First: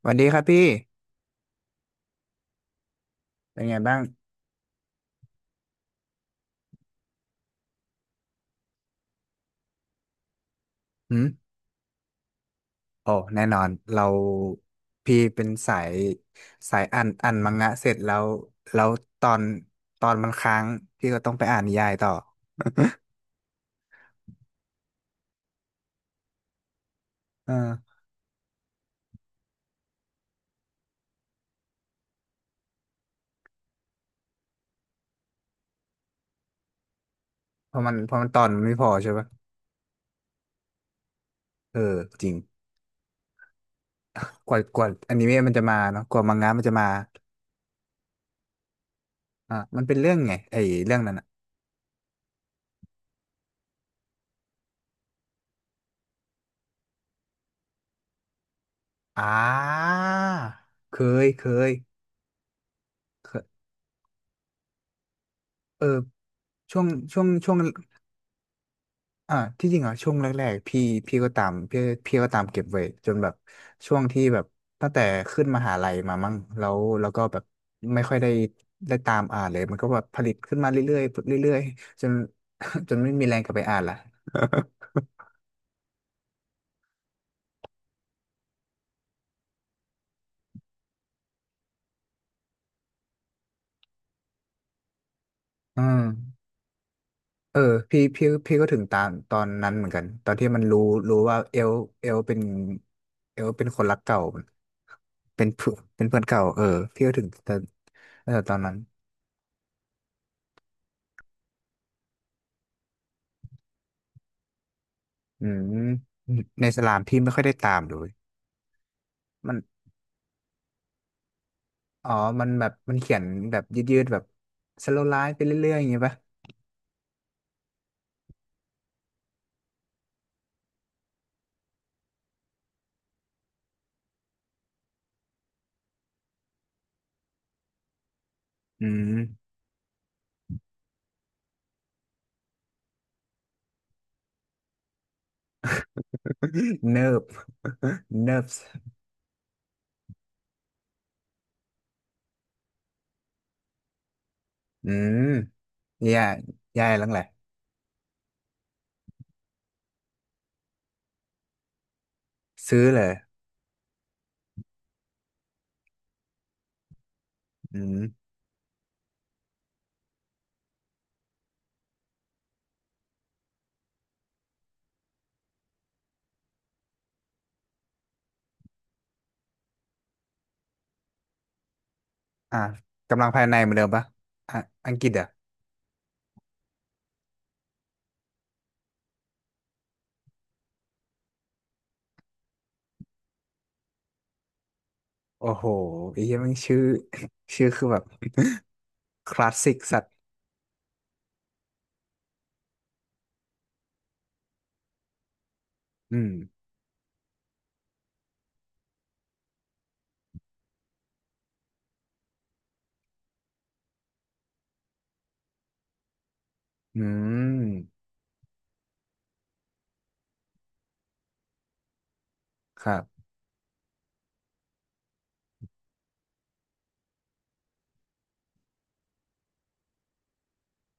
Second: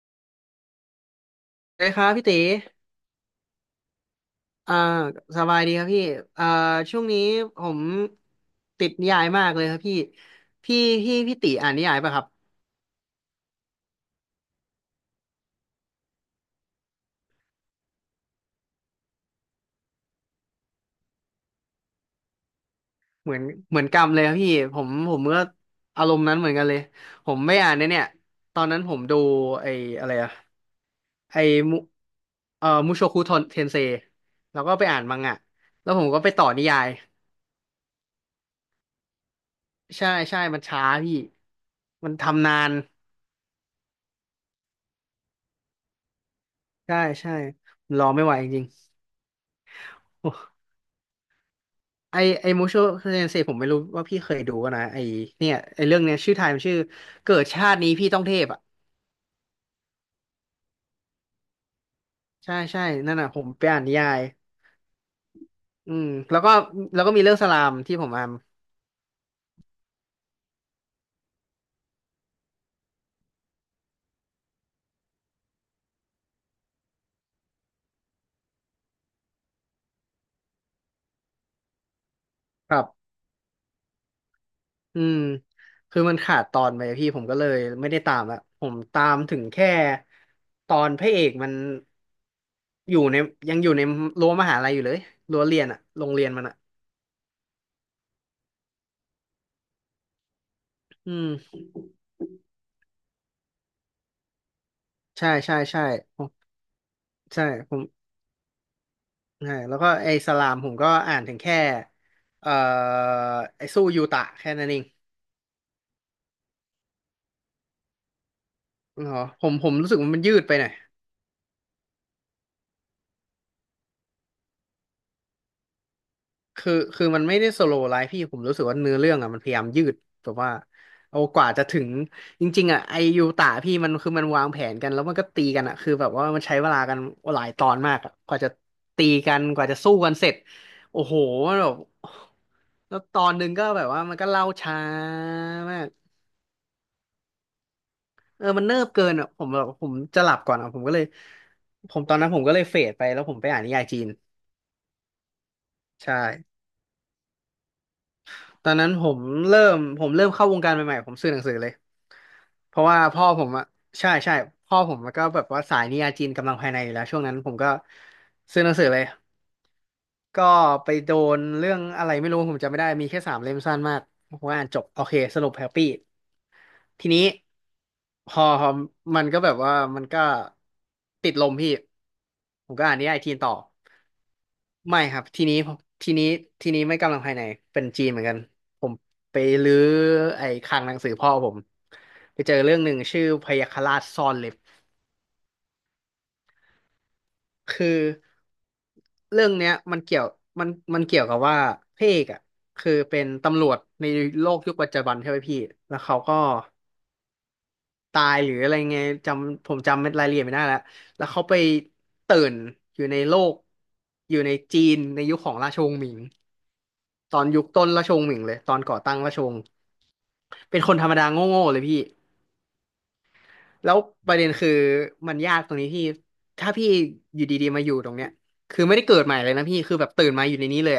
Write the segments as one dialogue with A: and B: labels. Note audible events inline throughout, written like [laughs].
A: สวัสดีครับพี่
B: เลยครับพี่ตี
A: เป็นไงบ้าง
B: อ่าสบายดีครับพี่อ่าช่วงนี้ผมติดนิยายมากเลยครับพี่พี่
A: หื
B: พี่
A: ม
B: พี่ตีอ่านนิยายป่ะครับ
A: โอ้แน่นอนเราพี่เป็นสายสายอ่านมังงะเสร็จแล้วแล้วตอนตอนมันค้างพี่ก็ต้องไปอ่านนิยายต่อ
B: เหมือนเหมือนกรรมเลยครับพี่ผมก็อารมณ์นั้นเหมือนกันเลยผม
A: เอ
B: ไม่อ่าน
A: อ
B: เนี่ยตอนนั้นผมดูไอ้อะไรอะไอ้มุมุโชคุเทนเซแล้วก็ไปอ่านมังงะแล้วผมก็ไปต่อนิยาย
A: เพราะมันเพราะมันตอนมันไม่พอใช่ปะ
B: ใช่ใช่มันช้าพี่
A: เออ
B: มัน
A: จริง
B: ทำนาน
A: กว่าอนิเมะมันจะมาเนาะกว่ามังงะมันจะมา
B: ใช่ใช่รอไม่ไหวจริง
A: อ่ะมันเป็นเรื่อง
B: ๆ
A: ไงไอ้เรื่องนั้นอ่ะ
B: ไอไอมูโชเซนเซผมไม่รู้ว่าพี่เคยดูปะนะไอเนี่ยไอเรื่องเนี้ยชื่อไทยมันชื่อเกิดชาตินี้พี่ต้องเทพอ่ะ
A: อ่าเคยเคย
B: ใช่ใช่นั่น
A: เค
B: น่ะผ
A: ย
B: มไปอ่านนิยาย
A: เออ
B: อืม
A: ช่วง
B: แล้วก็
A: ช่
B: มี
A: วง
B: เรื่องส
A: ช่วง
B: ลามที่ผมอ่าน
A: อ่าที่จริงอ่ะช่วงแรกๆพี่ก็ตามพี่ก็ตามเก็บไว้จนแบบช่วงที่แบบตั้งแต่ขึ้นมหาลัยมามั้งแล้วแล้วก็แบบไม่ค่อยได้ตามอ่านเลยมันก็แบบผลิตขึ้นมาเรื่อยๆเรื่อยๆจน
B: ครั
A: [laughs] จน
B: บ
A: ไม่มีแรงกลับไปอ่านละ
B: อืมคือมันขาดตอนไปพี่ผมก็เลยไม่ได้ตามละผมตามถึงแค่ตอนพระเอกมันอยู่ในยังอยู่ในรั้วมหาลัยอยู่เลยรั้วเรียน
A: [laughs]
B: อ่ะ
A: อืม
B: โรงเรียนมันอ่ะ
A: เออพี่ก็ถึงตามตอนนั้นเหมือนกันตอนที่มันรู้
B: อื
A: รู้
B: ม
A: ว่าเอลเอลเป็นเอลเป็นคนรักเก่า
B: ใช่
A: เป็น
B: ใช่
A: เพื่อน
B: ใช่
A: เป็นเพื่
B: ผ
A: อน
B: ม
A: เก่าเออพี่ก็ถึง
B: ใช่
A: ตอน
B: ผม
A: เออตอนนั้น
B: ใช่แล้วก็ไอ้สลามผมก็อ่านถึงแค่เอ่อไอ้สู้ยูตะแค่นั้นเอง
A: อืมในสลามพี่ไม่ค่อยได้ตามเลย
B: อ๋อ
A: มัน
B: ผมรู้สึกว่ามันยืดไปหน่อย
A: อ๋อมันแบบมันเขียนแบบยืดๆแบบสโลว์ไลฟ์ไปเรื่อยๆอย่างเงี้ยปะ
B: คือมันไม่ได้สโลว์ไลฟ์พี่ผมรู้สึกว่าเนื้อเรื่องอ่ะมันพยายามยืดแบบว่าเอากว่าจะถึงจริงๆอ่ะไอ้ยูตะพี่มันคือมันวางแผนกันแล้วมันก็ตีกันอ่ะคือแบบว่ามันใช้เวลากันหลายตอนมากอ่ะกว่าจะ
A: อื
B: ตี
A: ม
B: กัน
A: [laughs]
B: กว่าจะสู้กันเสร็จโอ้โหมันแบบแล้วตอนหนึ่งก็แบบว่ามันก็เล่าช้ามาก
A: เนิบเนิ
B: เอ
A: บ
B: อมันเนิบเกินอ่ะผมแบบผมจะหลับก่อนอ่ะผมก็เลยผมตอนนั้นผมก็เลยเฟดไปแล้วผมไปอ่านนิยายจีน
A: อืม
B: ใช่
A: แย่แย่แล้วแหละ
B: ตอนนั้นผมเริ่มเข้าวงการใหม่ๆผมซื้อหนังสือเลยเพ
A: ซื้อ
B: ราะว่า
A: เลย
B: พ่อผมอ่ะใช่ใช่พ่อผมก็แบบว่าสายนิยายจีนกำลังภายในอยู่แล้วช่วงนั้นผมก็
A: อืม
B: ซื้อหนังสือเลย ก็ไปโดนเรื่องอะไรไม่รู้ผมจำไม่ได้มีแค่สามเล่มสั้นมากผมอ่านจบโอเคสรุปแฮปปี้ทีนี้พอมันก็แบบว่ามันก็ติดลมพี่
A: อ่ะ
B: ผมก็อ่านนิยาย
A: กำลัง
B: จีน
A: ภาย
B: ต่อ
A: ในเหมือนเดิมปะอ่ะอัง
B: ไม่
A: กฤษ
B: ค
A: เหร
B: รับ
A: อ่ะ
B: ทีนี้ทีนี้ทีนี้ไม่กำลังภายในเป็นจีนเหมือนกันผมไปรื้อไอ้คลังหนังสือพ่อผมไปเจอเรื่องหนึ่งชื่อพยัคฆราชซ่อนเล็บ
A: โอ้โหไอ้เหี้ยแมันชื่อ [laughs] ชื่อ
B: คื
A: คือ
B: อ
A: แบบ [laughs] ค
B: เรื่
A: ลา
B: อง
A: ส
B: เนี้
A: สิ
B: ย
A: ก
B: มั
A: สั
B: น
A: ตว์
B: เกี่ยวมันมันเกี่ยวกับว่าพระเอกอ่ะคือเป็นตำรวจในโลกยุคปัจจุบันใช่ไหมพี่แล้ว
A: อื
B: เขา
A: ม
B: ก็ตายหรืออะไรไงผมจำเม็ดรายละเอียดไม่ได้แล้วแล้วเขาไปตื่นอยู่ในโลกอยู่ในจีนในยุคของราชวงศ์หมิง
A: อื
B: ตอนยุ
A: ม
B: คต้นราชวงศ์หมิงเลยตอนก่อตั้งราชวงศ์เป็นคนธรรมดาโง่ๆเลยพี่
A: ครับ
B: แล้วประเด็นคือมันยากตรงนี้พี่ถ้าพี่อยู่ดีๆมาอยู่ตรงเนี้ยคือไม่ได้เกิดใหม่เลยนะพี่คือแบบตื่นมาอยู่ในนี้เลย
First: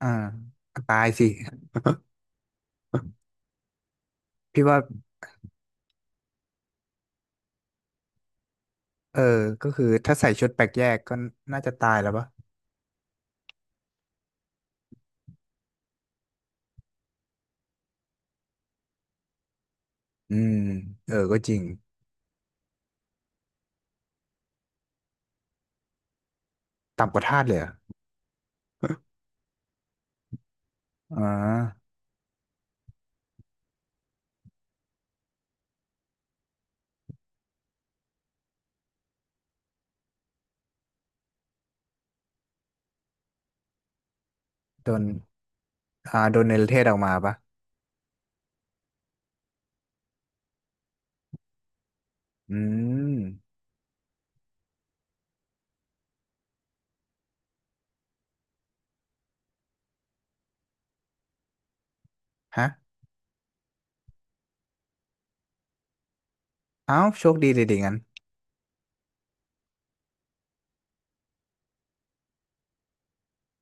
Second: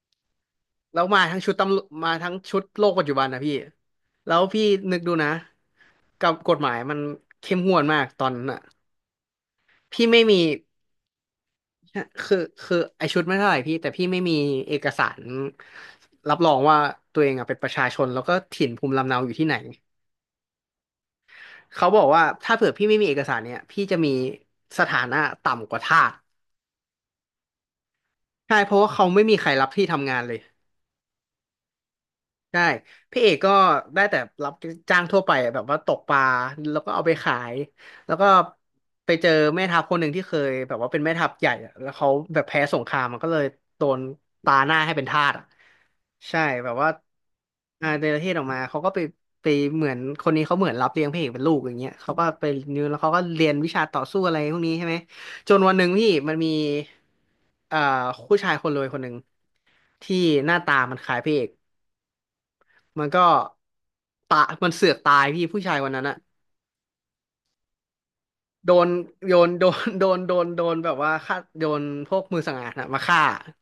A: อ่าตา
B: แล้ว
A: ย
B: มา
A: สิ
B: ทั้งชุดตำรวจมาทั้งชุดโลกปัจจุบันนะพี่แล้ว
A: พี่
B: พี่
A: ว่า
B: นึกดูนะกับกฎหมายมันเข้มงวดมากตอนนั้นอ่ะ
A: เออก็คือ
B: พี่
A: ถ้า
B: ไม่
A: ใส่
B: มี
A: ชุดแปลกแยกก็น่าจะตายแล้วปะ
B: คือคือไอชุดไม่เท่าไหร่พี่แต่พี่ไม่มีเอกสารรับรองว่าตัวเองอ่ะเป็นประชาชนแล้วก็ถิ่นภูมิลำเนาอยู่ที่ไหน
A: อืมเออก็จริง
B: เขาบอกว่าถ้าเผื่อพี่ไม่มีเอกสารเนี่ยพี่จะมีสถานะต่ำกว่าทาส
A: ต่ำกว่าทาสเลยเหรอ
B: ใช่เพราะว่าเขาไม่มีใครรับที่ทำงานเลย
A: อ๋อ
B: ใช่พี่เอกก็ได้แต่รับจ้างทั่วไปอะแบบว่าตกปลาแล้วก็เอาไปขายแล้วก็ไปเจอแม่ทัพคนหนึ่งที่เคยแบบว่าเป็นแม่ทัพใหญ่อะแล้วเขาแบบแพ้สงครามมันก็เลยโดนตาหน้า
A: โด
B: ให้
A: น
B: เป็นทาสอ่ะ
A: อ่าโด
B: ใช่
A: นเนร
B: แบ
A: เท
B: บ
A: ศ
B: ว่า
A: ออกมาปะ
B: อ่าเนรเทศออกมาเขาก็ไปเหมือนคนนี้เขาเหมือนรับเลี้ยงพี่เอกเป็นลูกอย่างเงี้ยเขาก็ไป
A: อื
B: นิวแล้วเขา
A: ม
B: ก็เรียนวิชาต่อสู้อะไรพวกนี้ใช่ไหมจนวันหนึ่งพี่มันมีอ่าผู้ชายคนรวยคนหนึ่งที่หน้าตามันคล้ายพี่เอก
A: ฮะ
B: มันก็ตามันเสือกตายพี่ผู้ชายวันนั้นอะ
A: เอ้าโชคดีเลยดิงั้น
B: โดนโดน [laughs] โดนแบบว่าฆ่าโดนพวกมือสังหารนะมาฆ่า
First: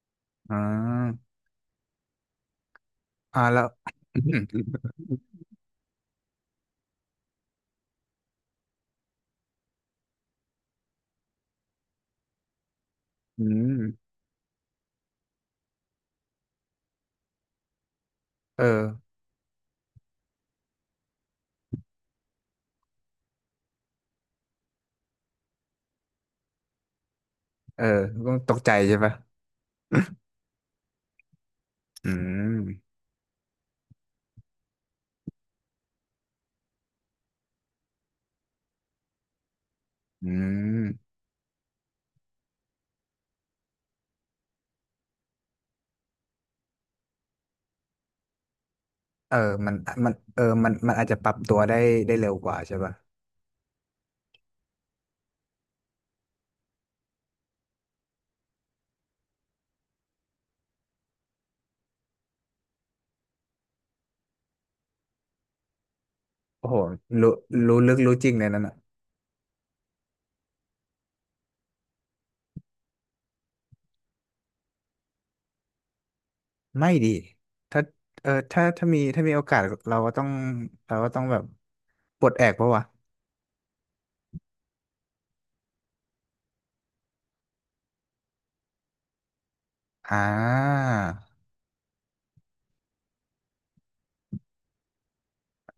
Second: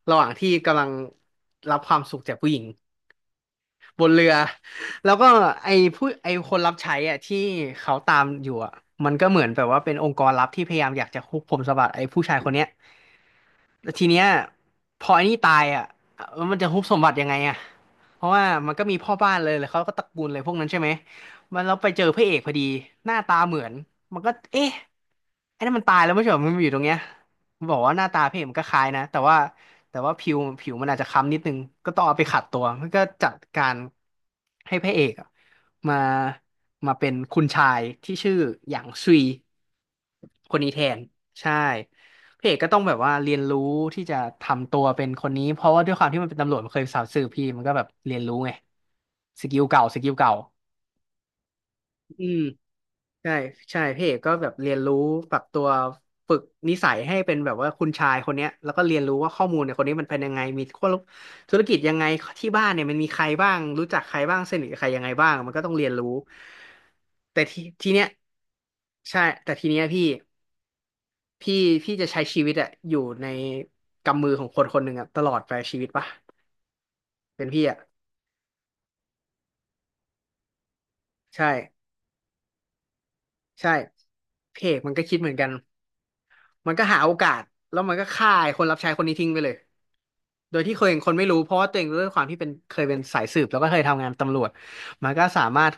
B: ระหว่างที่
A: อ๋
B: กำลัง
A: อ
B: รับความสุขจากผู้หญิง
A: อ่าแล้ว
B: บนเรือแล้วก็
A: [laughs]
B: ไอ้คนรับใช้อ่ะที่เขาตามอยู่อ่ะมันก็เหมือนแบบว่าเป็นองค์กรลับที่พยายามอยากจะคุกผมสมบัติไอ้ผู้ชายคนเนี้ย
A: อืม
B: แล้วทีเนี้ยพอไอ้นี่ตายอ่ะแล้วมันจะฮุบสมบัติยังไงอ่ะเพราะว่า
A: เออ
B: มันก็มีพ่อบ้านเลยเขาก็ตระกูลเลยพวกนั้นใช่ไหมมันเราไปเจอพระเอกพอดีหน้าตาเหมือนมันก็เอ๊ะไอ้นั่นมันตายแล้วไม่ใช่เหรอมันมาอยู่ตรงเนี้ยมันบอ
A: เอ
B: ก
A: อ
B: ว่าหน้าตา
A: ต
B: พระเอก
A: ต
B: มั
A: ก
B: นก็
A: ใจ
B: คล้าย
A: ใช่
B: นะ
A: ปะ
B: แต่ว่า แต่ว่าผิวมันอาจจะค้ำนิดนึงก็ต้อง
A: อื
B: เอาไปขัด
A: ม
B: ตัวมันก็จัดการให้พระเอกอะมามาเป็นคุณชายที่ชื่อหยางซุย
A: อื
B: คนนี้แทน
A: ม
B: ใช่พระเอกก็ต้องแบบว่าเรียนรู้ที่จะทำตัวเป็นคนนี้เพราะว่าด้วยความที่มันเป็นตำรวจมันเคยสาวสืบพี่มันก็แบบเรียนรู้ไง
A: เออ
B: สกิล
A: มัน
B: เก่าส
A: มั
B: กิ
A: น
B: ลเก่า
A: เออมันมันอาจจะปรับตัวได้
B: อื
A: เร็ว
B: ม
A: กว่าใช่ปะ
B: ใช่ใช่พี่เอกก็แบบเรียนรู้ปรับตัวฝึกนิสัยให้เป็นแบบว่าคุณชายคนเนี้ยแล้วก็เรียนรู้ว่าข้อมูลเนี่ยคนนี้มันเป็นยังไงมีคนธุรกิจยังไงที่บ้านเนี่ยมันมีใครบ้างรู้จักใครบ้างสนิทกับใครยังไงบ้างมันก็ต้องเรียนรู้
A: โอ้โหรู้
B: แต่ที
A: รู้
B: ที
A: ลึก
B: เนี้ย
A: รู้จริงเลยนั่นน่ะ
B: ใช่แต่ทีเนี้ยพี่พี่จะใช้ชีวิตอะอยู่ในกำมือของคนคนหนึ่งอะตลอดไปชีวิตปะ
A: ไม่ดี
B: เป็นพี่อะ
A: ถ้าเออถ้ามีโอกาส เราก็ต้อง เราก็ต้องแบบ
B: ใช่
A: ปลดแอกปะวะ
B: ใช่พี่เอกมันก็คิดเหมือนกัน มันก็หาโอกาสแล้วมันก็ฆ่าไอ้คนรับใช้คนนี้ทิ้งไปเลย
A: อ่า
B: โดยที่เคยเห็นคนไม่รู้เพราะว่าตัวเองด้วยความที่เป็นเคยเป็นสายสืบแล้วก็เคยทำงานตำรวจมันก็สามารถ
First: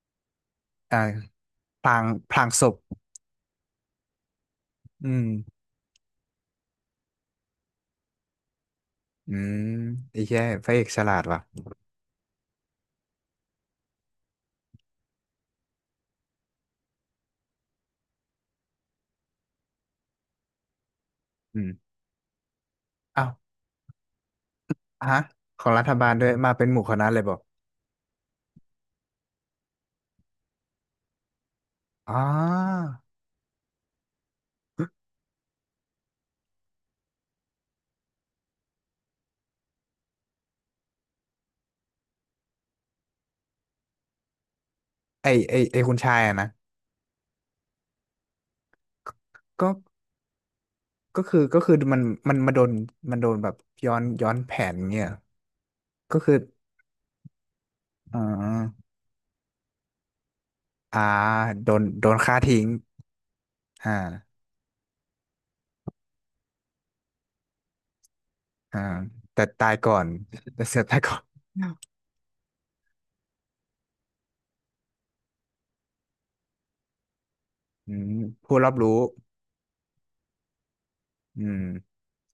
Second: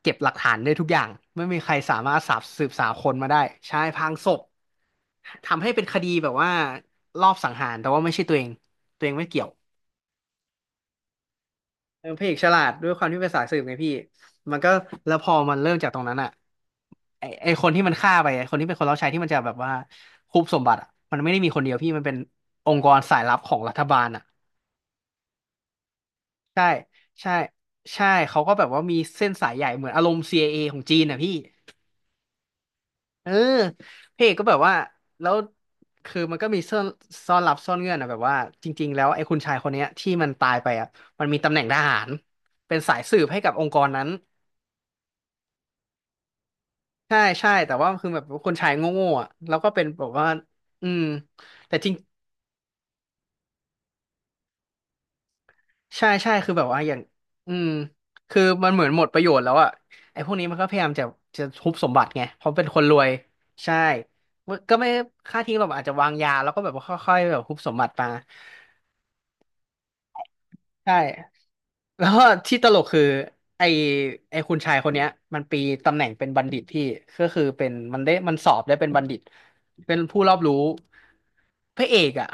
B: เก็บหลักฐานได้ทุกอ
A: อ่า
B: ย่างไม่มีใคร
A: พ
B: สา
A: ลาง
B: มารถ
A: พ
B: สา
A: ลา
B: บ
A: งศ
B: สืบ
A: พ
B: สาวคนมาได้ใช่พรางศพ
A: อืม
B: ทำให้เป็นคดีแบบว่ารอบสังหารแต่ว่าไม่ใช่ตัวเองตัวเองไม่
A: อื
B: เกี่ยว
A: มไอ้แย่พระเอกฉลาดว่ะ
B: เออพระเอกฉลาดด้วยความที่เป็นสายสืบไงพี่มันก็แล้วพอมันเริ่มจากตรงนั้นอ่ะไอคนที่มันฆ่าไปไอคนที่เป็นคนรับใช้ที่มันจะแบบว่าคุบสมบัติอ่ะมันไม่ได้มี
A: อื
B: คน
A: ม
B: เดียวพี่มันเป็นองค์กรสาย
A: อ้าว
B: ลับของรัฐบาลอ่ะ
A: ฮะของรัฐบาลด้วย มา
B: ใช่
A: เป็นหมู่คณะเลยบ
B: ใช่
A: อก
B: ใช่เขาก็แบบว่ามีเส้นสายใหญ่เหมือนอารมณ์ CIA ของจีนอ่ะพี่
A: อ๋อ
B: เออพระเอกก็แบบว่าแล้วคือมันก็มีซ่อนซ่อนลับซ่อนเงื่อนอะแบบว่าจริงๆแล้วไอ้คุณชายคนเนี้ยที่มันตายไปอ่ะมันมีตำแหน่งทหารเป็นสายสืบให้กับองค์กรนั้น
A: ไอคุณชายอะนะ
B: ใช่แต่ว่าคือแบบคนชายโง่ๆอ่ะแล้วก็
A: ก็
B: เป็นแบบว่าอืม
A: ก็คือ
B: แต่จริง
A: มัน มันมาโดน มันโดนแบบ ย้อน ย้อนแผนเงี้ย
B: ใช่
A: ก็
B: ใช่
A: คือ
B: คือแบบว่าอย่างอืม
A: อ่
B: คือมันเหมื
A: า
B: อนหมดประโยชน์แล้วอ่ะไอ้พวกนี้มันก็พยายาม
A: อ่า
B: จะ
A: โด
B: ทุบ
A: น
B: สมบั
A: โด
B: ติ
A: น
B: ไง
A: ฆ่า
B: เพราะ
A: ทิ้
B: เป็
A: ง
B: นคนรวยใช่
A: อ่า
B: ก็ไม่ค่าทิ้งหรอกอาจจะวางยาแล้วก็แบบว่าค่อยๆแบบทุบสมบัติมา
A: อ่าแต่ตายก่อนแต่เสือ
B: ใช่
A: ตายก่อน
B: แล้วก็ที่ตลกคือไอไอคุณชายคนเนี้ยมันปีตำแหน่งเป็นบัณฑิตพี่ก็คือเป็น
A: อื
B: มันได้
A: ม
B: มันสอ
A: ผู้
B: บ
A: รับ
B: ได้เป็น
A: รู้
B: บัณฑิตเป็นผู้รอบรู้
A: อืม
B: พระเอกอ่ะ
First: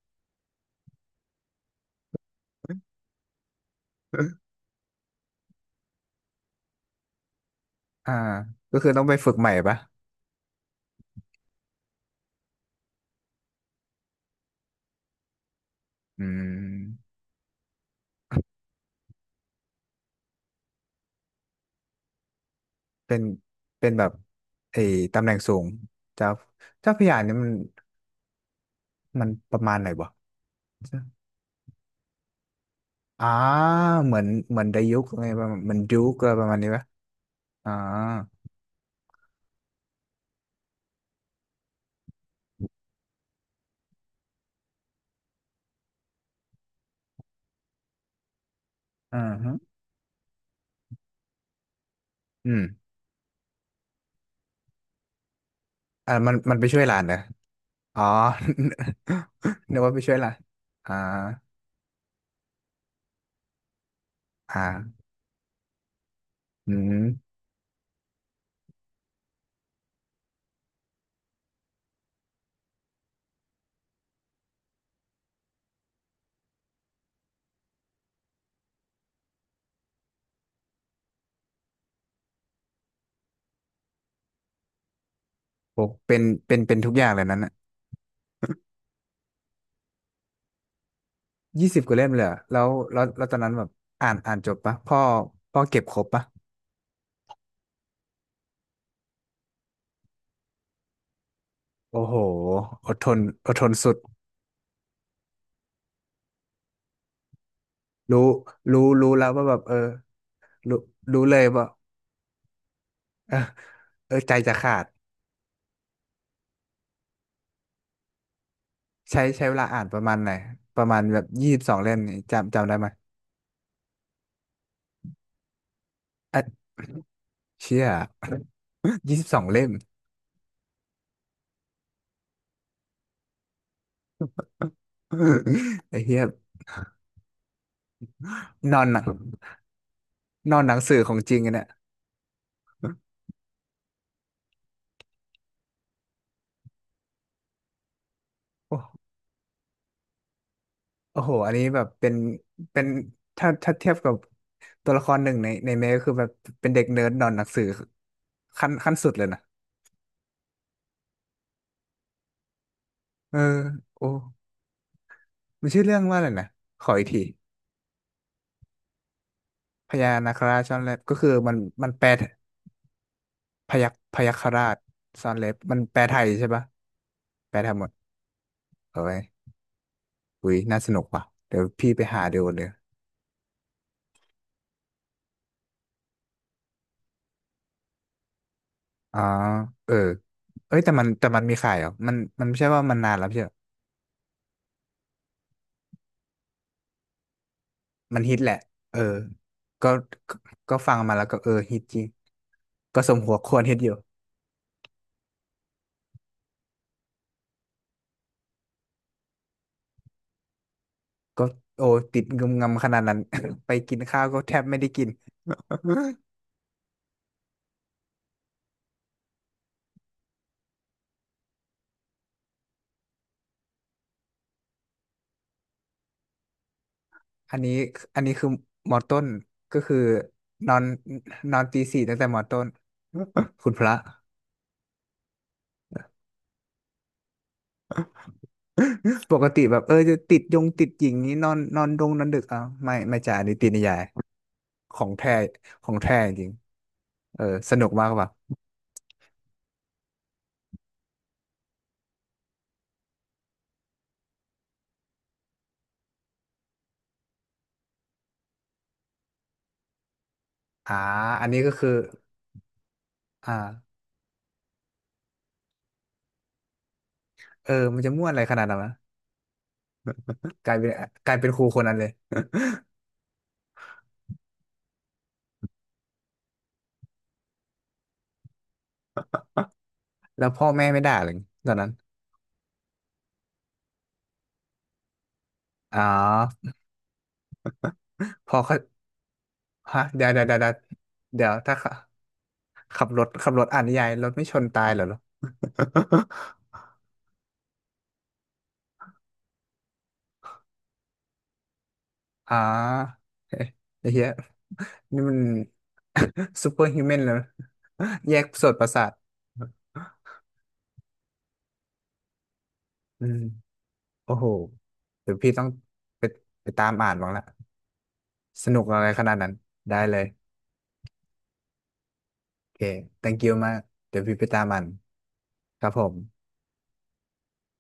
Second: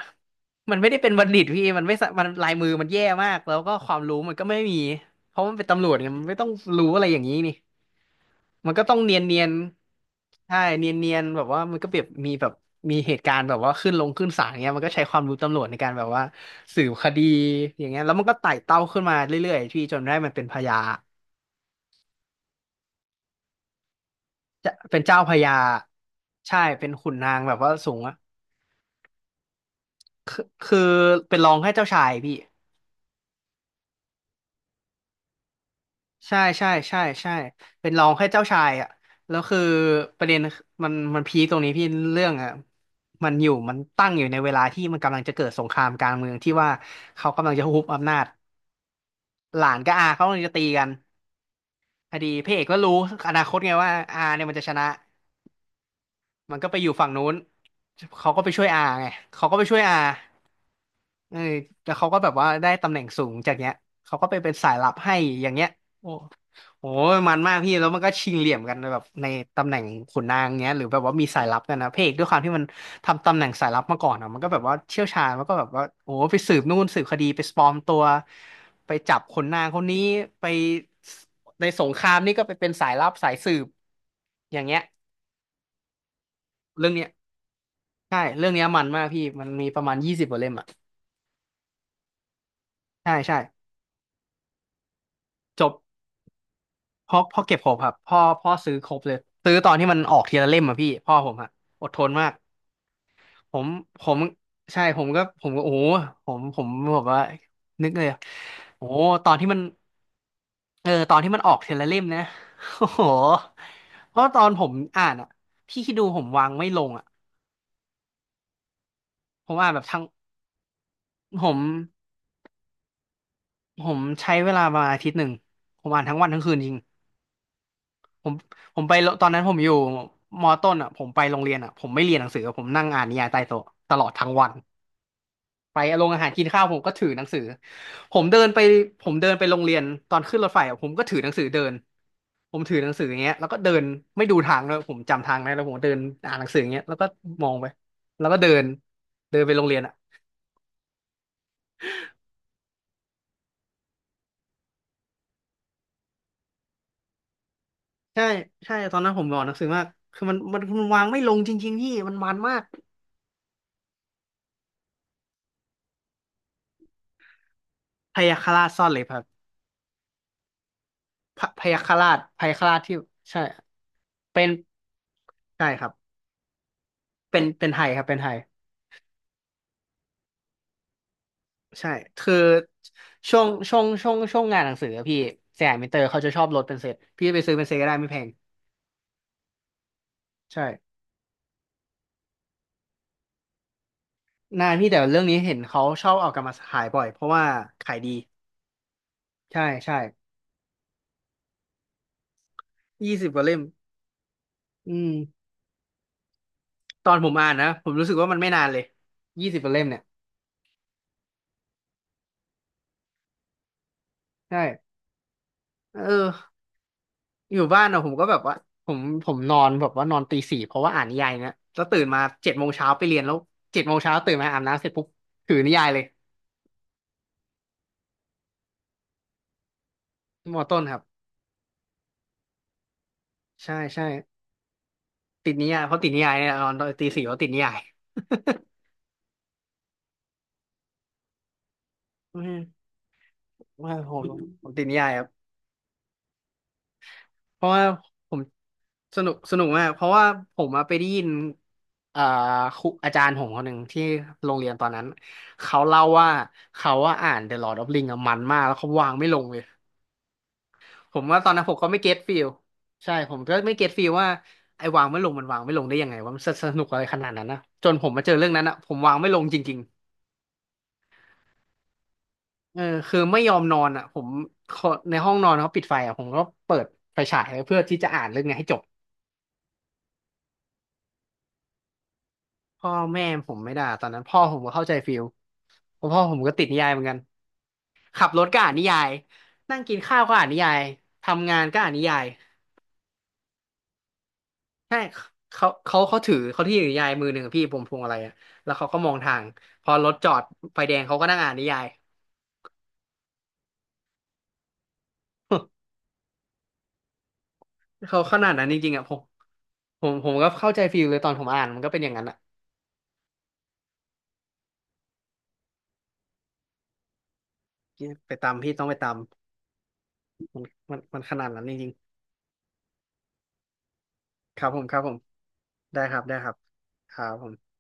B: มันไม่ได้เป็นบัณฑิตพี่มันไม่สะมันลายมือมันแย่มากแล้วก็ความรู้มันก็ไม่มีเพราะมันเป็นตำรวจไงมันไม่ต้องรู้อะไรอย่างนี้นี่
A: อ่า
B: มัน
A: ก็
B: ก็
A: คือ
B: ต้อง
A: ต้องไป
B: เนียน
A: ฝึก
B: เนีย
A: ใหม่
B: น
A: ปะ
B: ใช่เนียนแบบว่ามันก็แบบมีแบบมีเหตุการณ์แบบว่าขึ้นลงขึ้นศาลเงี้ยมันก็ใช้ความรู้ตำรวจในการแบบ
A: อื
B: ว่าสืบค
A: ม
B: ดีอย่างเงี้ยแล้วมันก็ไต่เต้าขึ้นมาเรื่อยๆพี่จนได้มันเป็นพญา
A: เป็นเป็นแบบ
B: จะ
A: ไอ้
B: เป็นเจ้า
A: ตำแห
B: พ
A: น่ง
B: ญา
A: สูงเจ้า
B: ใช่เป็น
A: เจ้าพระ
B: ขุน
A: ยา
B: นา
A: เนี่ย
B: ง
A: มัน
B: แบบว่าสูงอะ
A: มันประมาณไหนวะ
B: คือเป็นรองแค่เจ้าชายพี่
A: อ่าเหมือนเหมือนไดยุกอะไรประมาณเหมือนยุกอะไร
B: ใช่
A: ประมาณ
B: ใช่
A: นี้ปะ
B: ใช่ใช่
A: อ่า
B: เป็นรองแค่เจ้าชายอ่ะแล้วคือประเด็นมันพีคตรงนี้พี่เรื่องอ่ะมันอยู่มันตั้งอยู่ในเวลาที่มันกำลังจะเกิดสงครามกลางเมืองที่ว่าเขากำลังจะฮุบอำนาจ
A: อ่าฮะ
B: หลานกับอาเขากำลังจะตีกันพอดีพ
A: อื
B: ระเอ
A: ม
B: กก็รู้อนาคตไงว่าอาเนี่ยมันจะชนะ
A: อ่ามันมั
B: มั
A: น
B: น
A: ไป
B: ก็ไป
A: ช่วย
B: อ
A: ห
B: ยู่
A: ลาน
B: ฝั่
A: เห
B: ง
A: รอ
B: นู้น
A: อ๋อ
B: เขาก็ไปช่วยอาไงเขาก็ไป
A: [laughs] นึ
B: ช่ว
A: ก
B: ย
A: ว่า
B: อา
A: ไปช่วยหลานอ่า
B: เออแล้วเขาก็แบบว่าได้ตำแหน่งสูงจากเนี้ยเขาก็ไปเป็นสายลับ
A: อ่า
B: ให้ อย่างเงี้ยโอ้
A: อื
B: โห
A: ม
B: มันมากพี่แล้วมันก็ชิงเหลี่ยมกันแบบในตำแหน่งขุนนางเงี้ยหรือแบบว่ามีสายลับกันนะพระเอกด้วยความที่มันทำตำแหน่งสายลับมาก่อนอ่ะมันก็แบบว่าเชี่ยวชาญมันก็แบบว่าโอ้โหไปสืบนู่นสืบคดีไปปลอมตัวไปจับขนนางคนนี้ไปในสงครามนี่ก็ไปเป็นสายลับสายสืบอย่างเงี้ย
A: โอ้เป็นเป็น
B: เรื่
A: ทุ
B: อง
A: กอ
B: เนี้
A: ย่า
B: ย
A: งเลยนั้นอ่ะ
B: ใช่เรื่องเนี้ยมันมากพี่มันมีประมาณยี่สิบกว่าเล่มอ่ะ
A: ยี่สิบกว่าเล่มเลยเหรอแล้วแล้ว
B: ใช่
A: แล้วตอ
B: ใช่
A: นนั้นแบบอ่านอ่านจบปะพ่อพ่อ
B: จบ
A: เก็บครบปะ
B: พ่อเก็บครบครับพ่อซื้อครบเลยซื้อตอนที่มันออกทีละเล่มอ่ะพี่พ่อผมอ่ะอด
A: โอ้
B: ทน
A: โห
B: มาก
A: อดทนอด
B: ผ
A: ท
B: ม
A: นสุด
B: ผมใช่ผมก็โอ้โหผมแบบว่านึกเลยอะ
A: รู้รู้
B: โอ้โห
A: รู้แล้
B: ต
A: ว
B: อน
A: ว่า
B: ที่
A: แบ
B: มัน
A: บเออรู้
B: เออตอน
A: รู้
B: ที่
A: เล
B: มั
A: ย
B: นออก
A: ว่า
B: ทีละเล่มนะ [laughs] โอ้โห
A: เอ
B: เพ
A: อ
B: ราะ
A: ใจ
B: ตอน
A: จะ
B: ผม
A: ขาด
B: อ่านอ่ะพี่คิดดูผมวางไม่ลงอ่ะ
A: ใช้ใช้
B: ผ
A: เว
B: ม
A: ลา
B: อ่านแบ
A: อ่า
B: บ
A: นป
B: ทั้
A: ระ
B: ง
A: มาณไหนประมาณแบบ
B: ผ
A: ยี่สิ
B: ม
A: บสองเล่มนี่จำจำได้ไหม
B: ผมใช้เวลาประมาณอาทิตย์หนึ่งผมอ่านทั้งวันทั้งคืน
A: อ่ะ
B: จริง
A: เชี่ย
B: ผมผมไป
A: ยี่
B: ต
A: สิ
B: อ
A: บ
B: น
A: สอ
B: นั้น
A: ง
B: ผม
A: เล่
B: อ
A: ม
B: ยู่มอต้นอ่ะผมไปโรงเรียนอ่ะผมไม่เรียนหนังสือผมนั่งอ่านนิยายใต้โต๊ะตลอดทั้งวันไป
A: [laughs] ไอ้
B: โรง
A: เหี้
B: อา
A: ย
B: หารกินข้าวผมก็ถือหนังสือผมเดินไป
A: นอนหนั
B: ผ
A: ง
B: มเดินไปโรงเรียนตอนขึ้นรถ
A: นอ
B: ไฟ
A: นหนั
B: อะ
A: ง
B: ผม
A: สือ
B: ก็
A: ขอ
B: ถื
A: ง
B: อหนั
A: จ
B: ง
A: ริง
B: สือ
A: อะ
B: เดิ
A: เนี่ย
B: นผมถือหนังสืออย่างเงี้ยแล้วก็เดินไม่ดูทางเลยผมจำทางได้แล้วผมก็เดินอ่านหนังสืออย่างเงี้ยแล้วก็มองไปแล้วก็เดินเดินไปโรงเรียนอ่ะ
A: โอ้โหอันนี้แบบเป็นเป็นถ้าถ้าเทียบกับตัวละครหนึ่งในในเมก็คือแบบเป็นเด็กเนิร์ดหนอนหนังสือ
B: ใช่
A: ขั้น
B: ใช่
A: ขั้น
B: ตอน
A: สุ
B: นั้
A: ด
B: นผ
A: เล
B: ม
A: ยนะ
B: อ่านหนังสือมากคือมันวางไม่ลงจริงๆพี่มันมาก
A: เออโอ้มันชื่อเรื่องว่าอะไรนะขออีกที
B: พยาคฆราชซ่อนเล็บครับ
A: พญานาคราชซ่อนเล็บก็คือ
B: พะ
A: มัน
B: พยาค
A: มั
B: ฆ
A: นแปล
B: ราชพยาคฆราชที่ใช่
A: พยัคฆ์พยัค
B: เป็
A: ฆ
B: น
A: ราชซ่อนเล็บ
B: ใช่
A: มัน
B: ครับ
A: แปลไทยใช่ปะ
B: เป็น
A: แปล
B: เป็
A: ไท
B: น
A: ย
B: ไท
A: หม
B: ย
A: ด
B: ครับเป็นไทย
A: เอาไว้ยอุ้ยน่าสนุกว่ะเดี๋ยว
B: ใช่
A: พี่ไปหา
B: คือ
A: ดูเลย
B: ช่วงงานหนังสืออะพี่สยามมินเตอร์เขาจะชอบลดเป็นเซตพี่ไปซื้อเป็นเซตก็ได้ไม่แพง
A: อ๋อเออ
B: ใช่
A: เอ้ยแต่มันมีขายเหรอมันมันไม่ใช่ว่ามันนานแล้วไม่ใช่
B: นานพี่แต่เรื่องนี้เห็นเขาชอบเอากลับมาขายบ่อยเพราะว่าขายดี
A: มันฮิตแหละ เออ
B: ใช่
A: ก็
B: ใช่
A: ก็ก็ฟังมาแล้วก็เออฮิตจริง ก็ส
B: ยี่
A: ม
B: สิบ
A: หัว
B: กว่า
A: ค
B: เล่
A: ว
B: ม
A: รฮิตอยู่
B: อืมตอนผมอ่านนะผมรู้สึกว่ามันไม่นานเลย20 กว่าเล่มเนี่ย
A: ก็โอ้ติดงุมงำขนาดนั้น [laughs] ไปกินข้าวก็แทบ
B: ใช่
A: ไม่ได้กิน
B: เออ อยู่บ้านอะผมก็แบบว่าผมผมนอนแบบว่านอนตีสี่เพราะว่าอ่านนิยายนะแล้วตื่นมาเจ็ดโมงเช้าไปเรียนแล้วเจ็ดโมงเช้าตื่นมาอาบน้ำเสร็จปุ๊บถือนิยายเลย
A: อันนี้อันนี้คือมอต้นก็คือ
B: มอ
A: นอ
B: ต้น
A: น
B: ครับ
A: นอนตีสี่ตั้งแต่มอต้น [laughs] คุณ
B: ใช่
A: พระ
B: ใช่ติดนิยายเพราะติดนิยายเนี่ยนอนตอนตีสี่เพราะติดนิยาย
A: [laughs] ปกติแบบเออจะติดยงติดหญิงนี้นอนนอนดงนอนดึ
B: อื
A: ก
B: ม
A: อ่ะไม่ไม่จ่าอันนี้ตีนิ
B: [laughs] ว่
A: ยาย
B: ผมผมติด
A: ข
B: นิ
A: อ
B: ยา
A: ง
B: ยครับ
A: แท้ของแท้จริง เออ
B: เพราะ
A: ส
B: ว่า
A: นุกมากป่ะ
B: ผมสนุกสนุกมากเพราะว่าผมอะไปได้ยินอ่าครูอาจารย์ผมคนหนึ่งที่โรงเรียนตอนนั้นเขาเล่าว่าเขาว่าอ่าน The Lord of Ring อะมันมากแล้วเขาวางไม่ลงเลย
A: อ่า
B: ผมว่า
A: อั
B: ต
A: น
B: อน
A: นี้
B: นั้น
A: ก็
B: ผม
A: คื
B: ก็
A: อ
B: ไม่เก็ตฟิลใช่ผม
A: อ่า
B: ก็ไม่เก็ตฟิลว่าไอ้วางไม่ลงมันวางไม่ลงได้ยังไงว่ามันสนุกอะไรขนาดนั้นนะ
A: เออ
B: จน
A: มัน
B: ผ
A: จะ
B: มมา
A: ม่วน
B: เจอ
A: อะไร
B: เรื่อ
A: ข
B: ง
A: นา
B: นั้
A: ด
B: นอ่ะ
A: นั้น
B: ผ
A: วะ
B: มวางไม่ลงจริง
A: กลายเป็นกลายเป็นครูคนนั้นเลย
B: ๆเออคือไม่ยอมนอนอ่ะผมขอในห้องนอนเขาปิดไฟอ่ะผมก็เปิดไฟฉายไว้เพื่อที่จะอ่านเรื่องเนี้ยให้จบ
A: แล้วพ่อแม่ไม่ด่าเลยตอนนั้น
B: พ่อแม่ผมไม่ด่าตอนนั้นพ่อผมก็เข้าใจฟิล
A: อ๋
B: เพราะพ่อผมก็ติด
A: อ
B: นิยายเหมือนกันขับรถ
A: พอ
B: ก็อ่าน
A: เขา
B: นิยายนั่งกิน
A: ฮะ
B: ข้าว
A: เดี๋ยว
B: ก็
A: เดี๋ย
B: อ่า
A: ว
B: น
A: เดี๋
B: นิ
A: ยวเดี๋ย
B: ยา
A: ว
B: ย
A: เดี๋ย
B: ทำ
A: ว
B: งาน
A: ถ้า
B: ก็อ่า
A: ขั
B: น
A: บ
B: นิยาย
A: ขับรถอ่านนิยายรถไม่ชนตาย
B: ใช่
A: เหรอลูก
B: เขาถือเขา
A: [laughs]
B: ที่ถือนิยายมือหนึ่งอะพี่ผมพวงอะไรอะแล้วเขาก็มองทางพอรถจอดไฟแดงเขาก็นั่งอ่านนิยาย
A: อ๋อเฮ้ยไอ้เหี้ยนี่มัน [laughs] ซูเปอร์ฮิวแมนแล้ว
B: [laughs] เขา
A: แย
B: ข
A: ก
B: นาดนั้
A: ส่
B: น
A: วน
B: จ
A: ประ
B: ริงๆ
A: สา
B: อะผ
A: ท
B: มผมก็เข้าใจฟีลเลยตอนผมอ่านมันก็เป็นอย่างนั้นอะ
A: อืมโอ้โหเดี๋ยวพี่ต้องไปไปตามอ่านบ้างละ
B: ไปตาม
A: ส
B: พี่
A: นุ
B: ต้
A: ก
B: องไป
A: อะไร
B: ตาม
A: ขนาดนั้นได้เลย
B: มันมันขนาดนั้นจริง
A: โอเค thank you มากเดี๋ยวพี่ไป
B: ๆ
A: ตา
B: ค
A: ม
B: รับผ
A: อ่า
B: ม
A: น
B: ครับผม
A: ครับผ
B: ได้
A: ม
B: ครับได้ครับครับผม